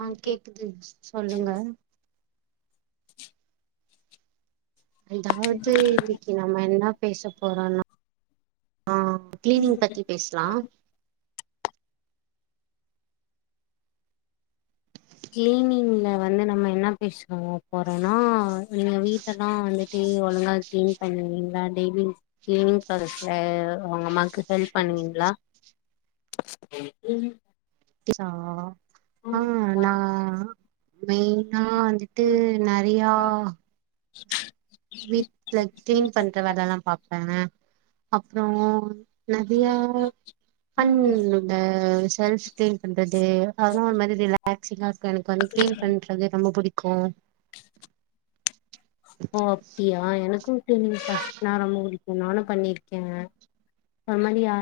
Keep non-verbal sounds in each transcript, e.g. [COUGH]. ஆ கேக்குது கேக்குதுங்க சொல்லுங்க [UNINTELLIGIBLE] அதாவது இன்னிக்கி நம்ப என்னா பேச போறானா ஆ கிளீனிங் பத்தி பேசலாம் கிளீனிங்ல வந்து நம்ம என்ன பேசறோங்க போறோம்னா நீங்க வீட்ட எல்லாம் வந்துட்டு ஒழுங்கா கிளீன் பண்ணீங்களா டெய்லி கிளீனிங் ப்ராசஸ்ல அவங்க அம்மாக்கு ஹெல்ப் பண்ணுவீங்களா [UNINTELLIGIBLE] ஆ ஆ நான் மெயினா வந்துட்டு நெறைய [UNINTELLIGIBLE] வீடல கிளீன் பண்ற வேலை எல்லாம் பாப்பேன் அப்பறம் நெறைய பண்ண ஷல்ஃப் கிளீன் பண்றது அதெல்லாம் ஒரு மாரி ரிலாக்சிங்கா இருக்கும் எனக்கு வந்து கிளீன் பண்றது ரொம்ப படிக்கும் கோ ஓ அப்டியா எனக்கும் கீளின் புரோஷஸ்ன ரொம்ப பிடி நானும் பண்ணிருக்கேன் அது மாரிஅ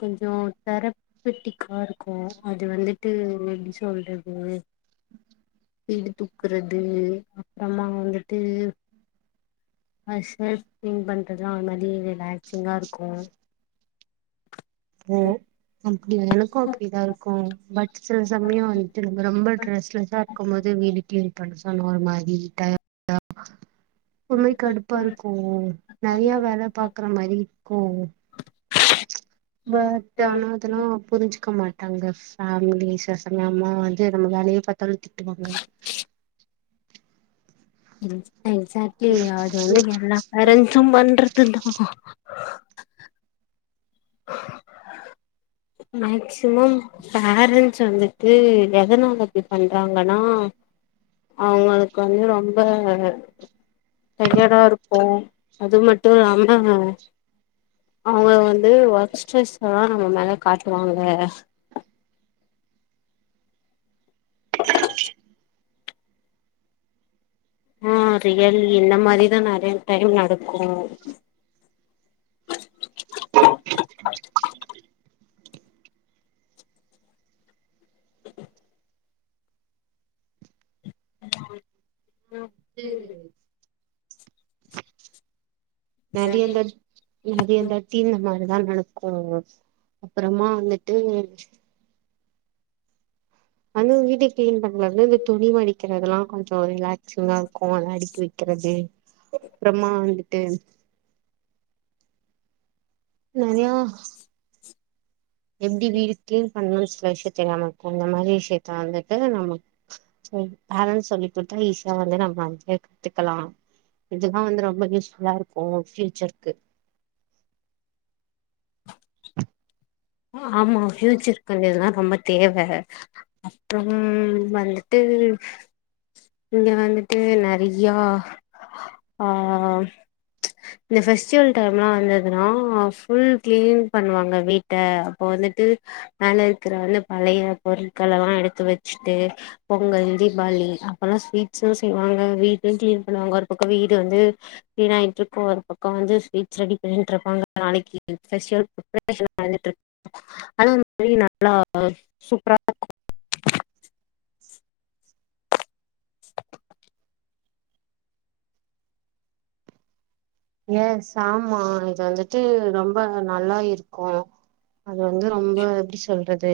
கொஞ்சம் தரப்பெட்டிக்கா இருக்கும் அது வந்துட்டு எப்டி சொல்றது பீடி துக்கறது து அப்பறமா வந்து ஷல்ஃப் கிளின் பண்றதுலாம் அ மாரி ரிலாக்சிங்கா இருக்கும் ஒ அப்டியா எனக்கும் அப்டிதான் இருக்கும் பட் சில சமயம் வந்துட்டு நம்ம ரொம்ப ட்ரெஸ்லெஸ்ஸா இருக்கும் போது வீட்டு கிளீன் படசன் மாதிரி [INAUDIBLE] உண்ம கடுப்பா இருக்கும் நெறைய வேல பாக்குற மாரி இருக்கும் பட் ஆனா அதெல்லாம் புரிஞ்சுக்க மாட்டேன் அங்க ஃபமிலி சசங்க அம்மா வந்து நம்ம வேலயே பாத்தாலும் திட்டுவாங்க ம் எக்ஸாக்ட்லி அது வந்து எல்லா பேரண்ட்ஸும் பண்றதுதான் மேக்சிமம் பேரண்ட்ஸ் வந்துட்டு எதனால அப்டி பண்றாங்கன்னா அவங்களுக்கு வந்து ரொம்ப டய்டா இருக்கும் அது மட்டும் இல்லாம அவங்க வந்து ஏய் ஒர்க் டெஸ்டெல்லாம் நம்ம மேல காட்டுவாங்க ஆ ரியல் இந்த மாரிதான் நெறைய டைம் நடக்கும் ஆ [UNINTELLIGIBLE] நெறைய தாட்டி நெறைய தாட்டி இந்த மாதரி அதான் நடக்கும் அப்பறமா வந்துட்டு அ வீட்ட கிளீன் பண்றது இந்த துணிவ மடிக்கிறதுதெல்லாம் கொஞ்சம் ரிலாக்சிங்கா இருக்கும் அத அடிக்கி வைக்கிறது அப்பறமா வந்துட்டு நல எப்படி வீடு களீன் பண்ணணுமுன்னு சில விஷயம் தெரியாமல் இருக்கும் இந்த மாதிரி விஷயத்த வந்துட்டு நம்ம பேர சொல்லி கொடுத்தா ஈஸியா வந்து நம்ம வந்து கத்துக்கலாம் இதுதான் வந்து ரொம்ப யூஸ்ஃபுல்லா இருக்கும் பியூச்சர்கக்கு ஆமா பியூச்சருக்கு வந்ததுதான் ரொம்ப தேவை அப்புறம் வந்துட்டு இங்க வந்துட்டு நிறைய ஆஹ இந்த பெஃபெஸ்டிவல் டைம்லாம் வந்ததுன்னா புல் கிளீன் பண்ணுவாங்க வீட் அப்ப வந்துட்டு மேல இருக்கிற வந்து பழைய பொருட்க எல்லாம் எடுத்து வச்சுட்டு பொங்கல் தீபாவளி அப்பெல்லாம் ஸ்வீட்ஸ்லாம் செய்வாங்க வீடயும் கிளீன் பண்ணுவாங்க ஒரு பக்கம் வீடு வந்து கிளீன் ஆயிக்கிட்டு இருக்கும் ஒரு பம் வந்துஸ்வீட்ஸ் ரெடி பண்ணிட்டு இருப்பாங்க நாளைக்கு ந்துட்டு இரு அந்த மாதிரி நல்லா சூப்பரா இருக்கும் ஏ ஆமாம் இது வந்துட்டு ரொம்ப நல்லா இருக்கும் அது வந்து ரொம்ப எப்படி சொல்றது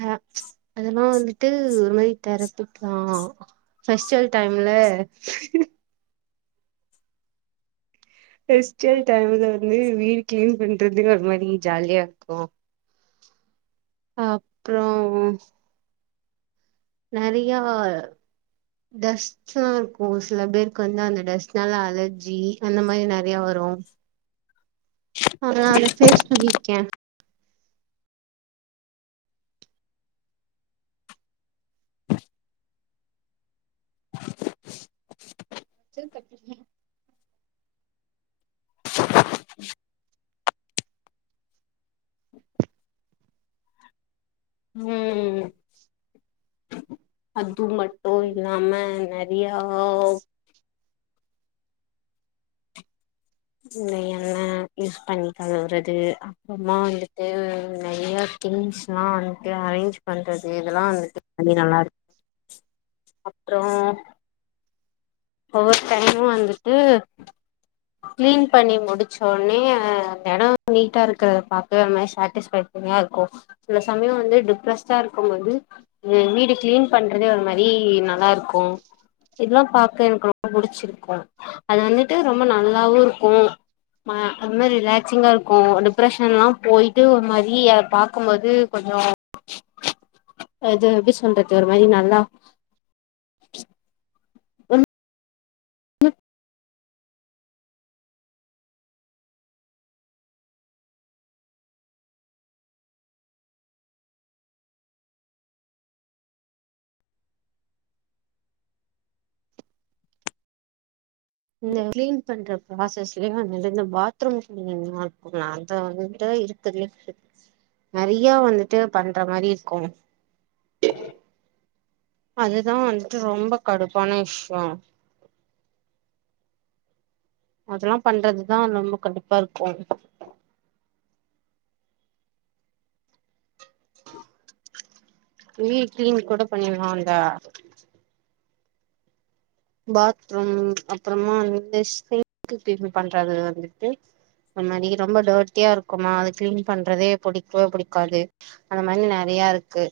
அஹ அதெல்லாம் வந்துட்டு ஒருமதி திறப்பிக்கலாம் பெஸ்டிவல் டைம்ல பெஸ்டிவல்ல டையமுல்ல வந்து வீடு கிளீன் பண்றது ஒரு மாதிரி ஜாலியா இருக்கும் அப்புறம் நிறைய டஸ்ட்ல்லாம் இருக்கும் சில பேருக்கு வந்து அந்த டஸ்ட்னால அலர்ஜி அந்த மாதிரி நிறைய வரும் ஆ பேஸ் க்கே வ தப்ப [INAUDIBLE] உம் [INAUDIBLE] அது மட்டும் இல்லாம நிறைய இ என்ன யூஸ் பண்ணி தழுவுறது அப்புறமா வந்துட்டு நிறைய திங்ஸ் எல்லாம் வந்துட்டு அரேஞ்ச் பண்றது இதெல்லாம் வந்துட்டு தி நல்லா இருக்கும் அப்புறம் ஒவ டைமும் வந்துட்டு கிளீன் பண்ணி முடிச்ச உடனே அந்த இடம் நீட்டா இருக்கறத பார்வே ஒரு மாதிரி சாட்டிஸ்ஃபரியா இருக்கும் சில சமயம் வந்து டிப்ரெஸ்டா இருக்கும்போது வீடு கிளீன் பண்றதே ஒரு மாதிரி நல்லா இருக்கும் இதெல்லாம் எனக்கு ரொம்ப பிடிச்சிருக்கும் அது வந்துட்டு ரொம்ப நல்லாவும் இருக்கும் அது மா ரிலாக்சிங்கா இருக்கும் ஓ டிப்ரெஷன் எல்லாம் போயிட்டு ஒரு மாதிரி பார்க்கும்போது கொஞ்சம் எது எப்படி சொல்றது ஒரு மாதிரி நல்லா உ உ பண்ற பராசஸ்லய வ பாத்ரூம் இருக்கும்ங்களா அது வந்துட்டு இருக்குது நிறைய வந்துட்டு பண்ற மாதிரி இருக்கும் ஆ அதுதான் வந்துட்டு ரொம்ப கடுப்பான விஷயம் அதெல்லாம் பண்றதுதான் ரொம்ப கடுப்பா இருக்கும் [INAUDIBLE] வீ கிளீன் கூட பண்ணலாம்டா பாத்ரூம் அப்புறமா வந்து கிளன் பண்றது வந்துட்டு அ மாதிரி ரொம்ப டர்டியா இருக்குமா அது கிளீன் பண்றதே பிடிக்கவே பிடிக்காது அந்த மாதிரி நிறைய இருக்கு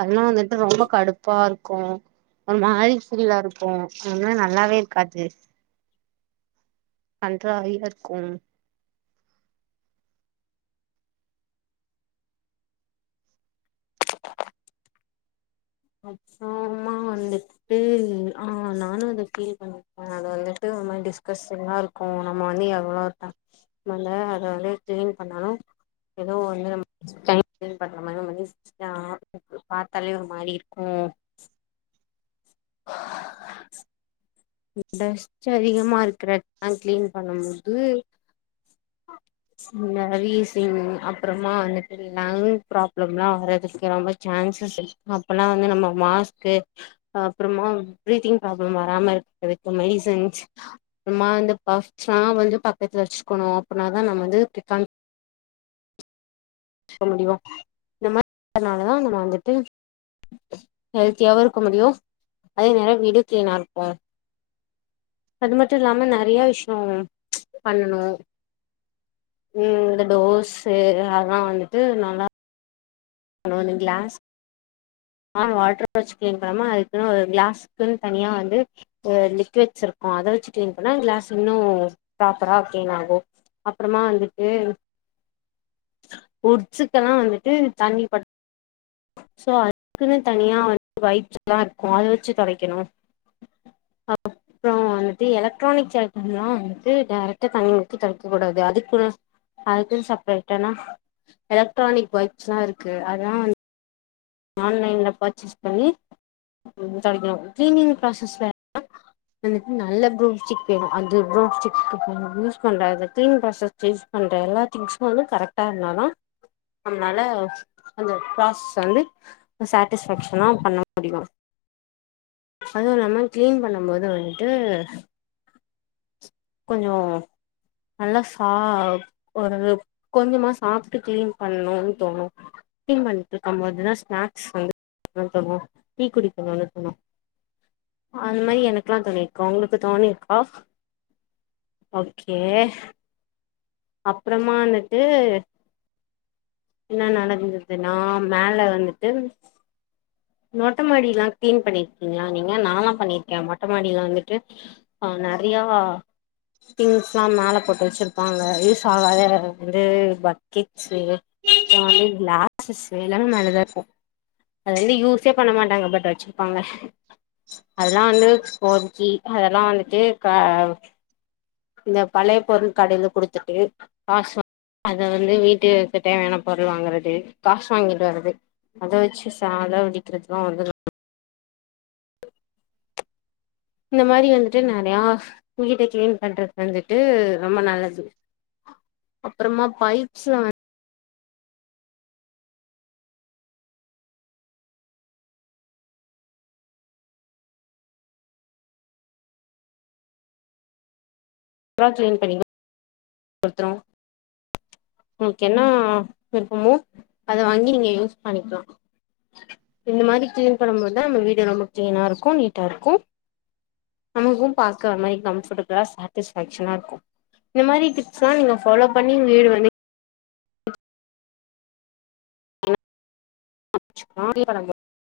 அதெல்லாம் வந்துட்டு ரொம்ப கடுப்பா இருக்கும் ஒரு மாறி பீல்லா இருக்கும் அத நல்லாவே இருக்காது கன்றாவியா இருக்கும் மா வந்துட்டு ஆஹ் நானும் அத பீல் பண்ணிருப்பேன் அத வந்துட்டு டிஸ்கஸ் எல்லா இருக்கும் நம்ம வந்து எவளோ நம்மளே அதால கிளீன் பண்ணாலும் ஏதோ வந்து பண்ற மாதிரி நம பார்த்தாலே ஒரு மாதிரி இரு உம் ஆஹ ஸ்ட்டு அதிகமா இருக்கற ந் கிளீன் பண்ணுமமுபோது இந்த ரீசிங் அப்புறமா வந்து லங் ப்ராப்ளம் எல்லாம் வர்துக்கு ரொம்ப சான்சஸ் இரு அப்பெல்லாம் வந்து நம்ம மாஸ்க்கு அப்புறமா பீத்திங் ப்ராப்ளம் வராம இருக்க வித் மெடிசன்ஸ் அப்புறமா பப்சல்லாம் வந்து பக்கத்துல வச்சுக்கணும் அப்பனாதான் நம்ம வந்து த மு இந்த மாதிரினாலதான் நம்ம வந்துட்டு ஹெல்த்தியாவும் இருக்க முடியும் அதே நேரம் வீடு கிளீனா இருக்கும் அது மட்டும் இல்லாம நிறைய விஷயம் பண்ணணும் உம் இந்த டோஸ் அதெல்லாம் வந்து ட்டு நல்லா பனொணு கிளாஸ் ஹ வாட்ட வச்சு கிளன் பண்ண அதுக்குன்ன ஒரு கிளாஸக்குன்னு தனியா வந்துலட்ஸ் இருக்கும் அத வச்சு கிள ப களா இன்னும் பராப்பரா கிளீன் ஆகும் அப்புறமா வந்துட்டு உட்ஷுக்கெல்லாம் வந்து தண்ணி போ அதுக்குன்னு தனியா வந்து வைப்ஸ் எல்லாம் இருக்கும் அத வச்சு துடக்கணும் அப்பறம் வந்துட்டு எலக்ட்ரானிக் எல்லாம் வந்துட்டு டைரக்ட்டா தனி வக்கு துலைக்கக்க கூடாது அதுக்குள்ள அதுக்குன்ன செப்பரேட் ஆனா எலக்ட்ரானிக் வைப்ஸ் எல்லாம் இருக்கு அதெல்லாம் வந்து ஆன்லைன்ல பர்ச்சேஸ் பண்ணி தொடக்கணும் க்ளீனங பிரோசெஸ் வே வந்துட்டு நல்ல பரூபிஸ்டிக் அது பிரூம்ஸ்டிக் யூஸ் பண்ணுற அது க்ளீன் ப்ராசஸ் யூஸ் பண்ணுற எல்லா திங்ஸம் வந்து கரெக்டா இருந்தா தான் நம்மளால அந்த ப்ராஸஸ் வந்து சாட்டிஸபேக்ஷனா பண்ண முடியும் அதுவும் இல்லாம கிளீன் பண்ணும்போது வந்துட்டு கொஞ்சம் நல்லா சா ஒரு கொஞ்சமா சாப்பட்டு கிளீன் பண்ணணும்னு தோணும் கிளீன் பண்ணிட்டு இருக்கும் போதுதான் ஸ்நாக்ஸ் வந்துனு தோணும் டீ குடிக்கணும்னு தோணும் அந்த மாரி எனக்குல்லாம் தோனி இருக்கு உங்களுக்கு தோணி இருக்கா ஓகே அப்பறமா வந்துட்டு என்ன நடந்ததுன்னா மேல வந்துட்டு மொட்ட மாடில்லாம் கிளீன் பண்ணிருக்கீங்களா நீங்க நானல்லாம் பண்ணிருக்கேன் மொட்ட மாடில வந்துட்டு ஆ நெறைய திங்ஸ் எல்லாம் மேல போட்டு வச்சிருப்பாங்க யூஸ் ஆகாத வந்து கிச்ச சண்டிலா சிஸ்டர் எல்லாமே மேலதான் இருக்கும் அது வந்து யூஸ் யூஸ்யே பண்ண மாட்டாங்க பட் வச்சுருப்பாங்க அதெல்லாம் வந்து பொரிக்கி அதெல்லாம் வந்துட்டு இந்த பழய பொருள் கடயில் கொடுத்துட்டு காசு அத வித்துட்டு வீட்டுகு தேவையான பொருள் வாங்கறது காசு வாங்கிட்டு வர்றது அத வச்சு சலை விடி அலாம் [INAUDIBLE] வந்துட்டு இந்த மாரி வந்துட்டு நெறைய வீட்ட கிளீன் பண்றது வந்துட்டு ரொம்ப நல்லது அப்பறமா பைப்ஸ்ல வந்து எ க்ளீன் பண்ணிங்கன ஒருத்தரும் னப்பமோ அத வாங்கி நீங்க யூஸ் பண்ணிக்கலாம் இந்த மாரி கிளீன் பண்ணும்பதுதான் நமப வீடு ரொம்ப கிளீனா இருக்கும் நீட்டா இருக்கும் நமக்கும் ப்கா மாரி கம்பரபளா சட்டினா இருக்கும் இந்த மாரி டிப்ஸ்ல நீங்க பொல்லொவ் பண்ணி வீடு வந்து [INAUDIBLE]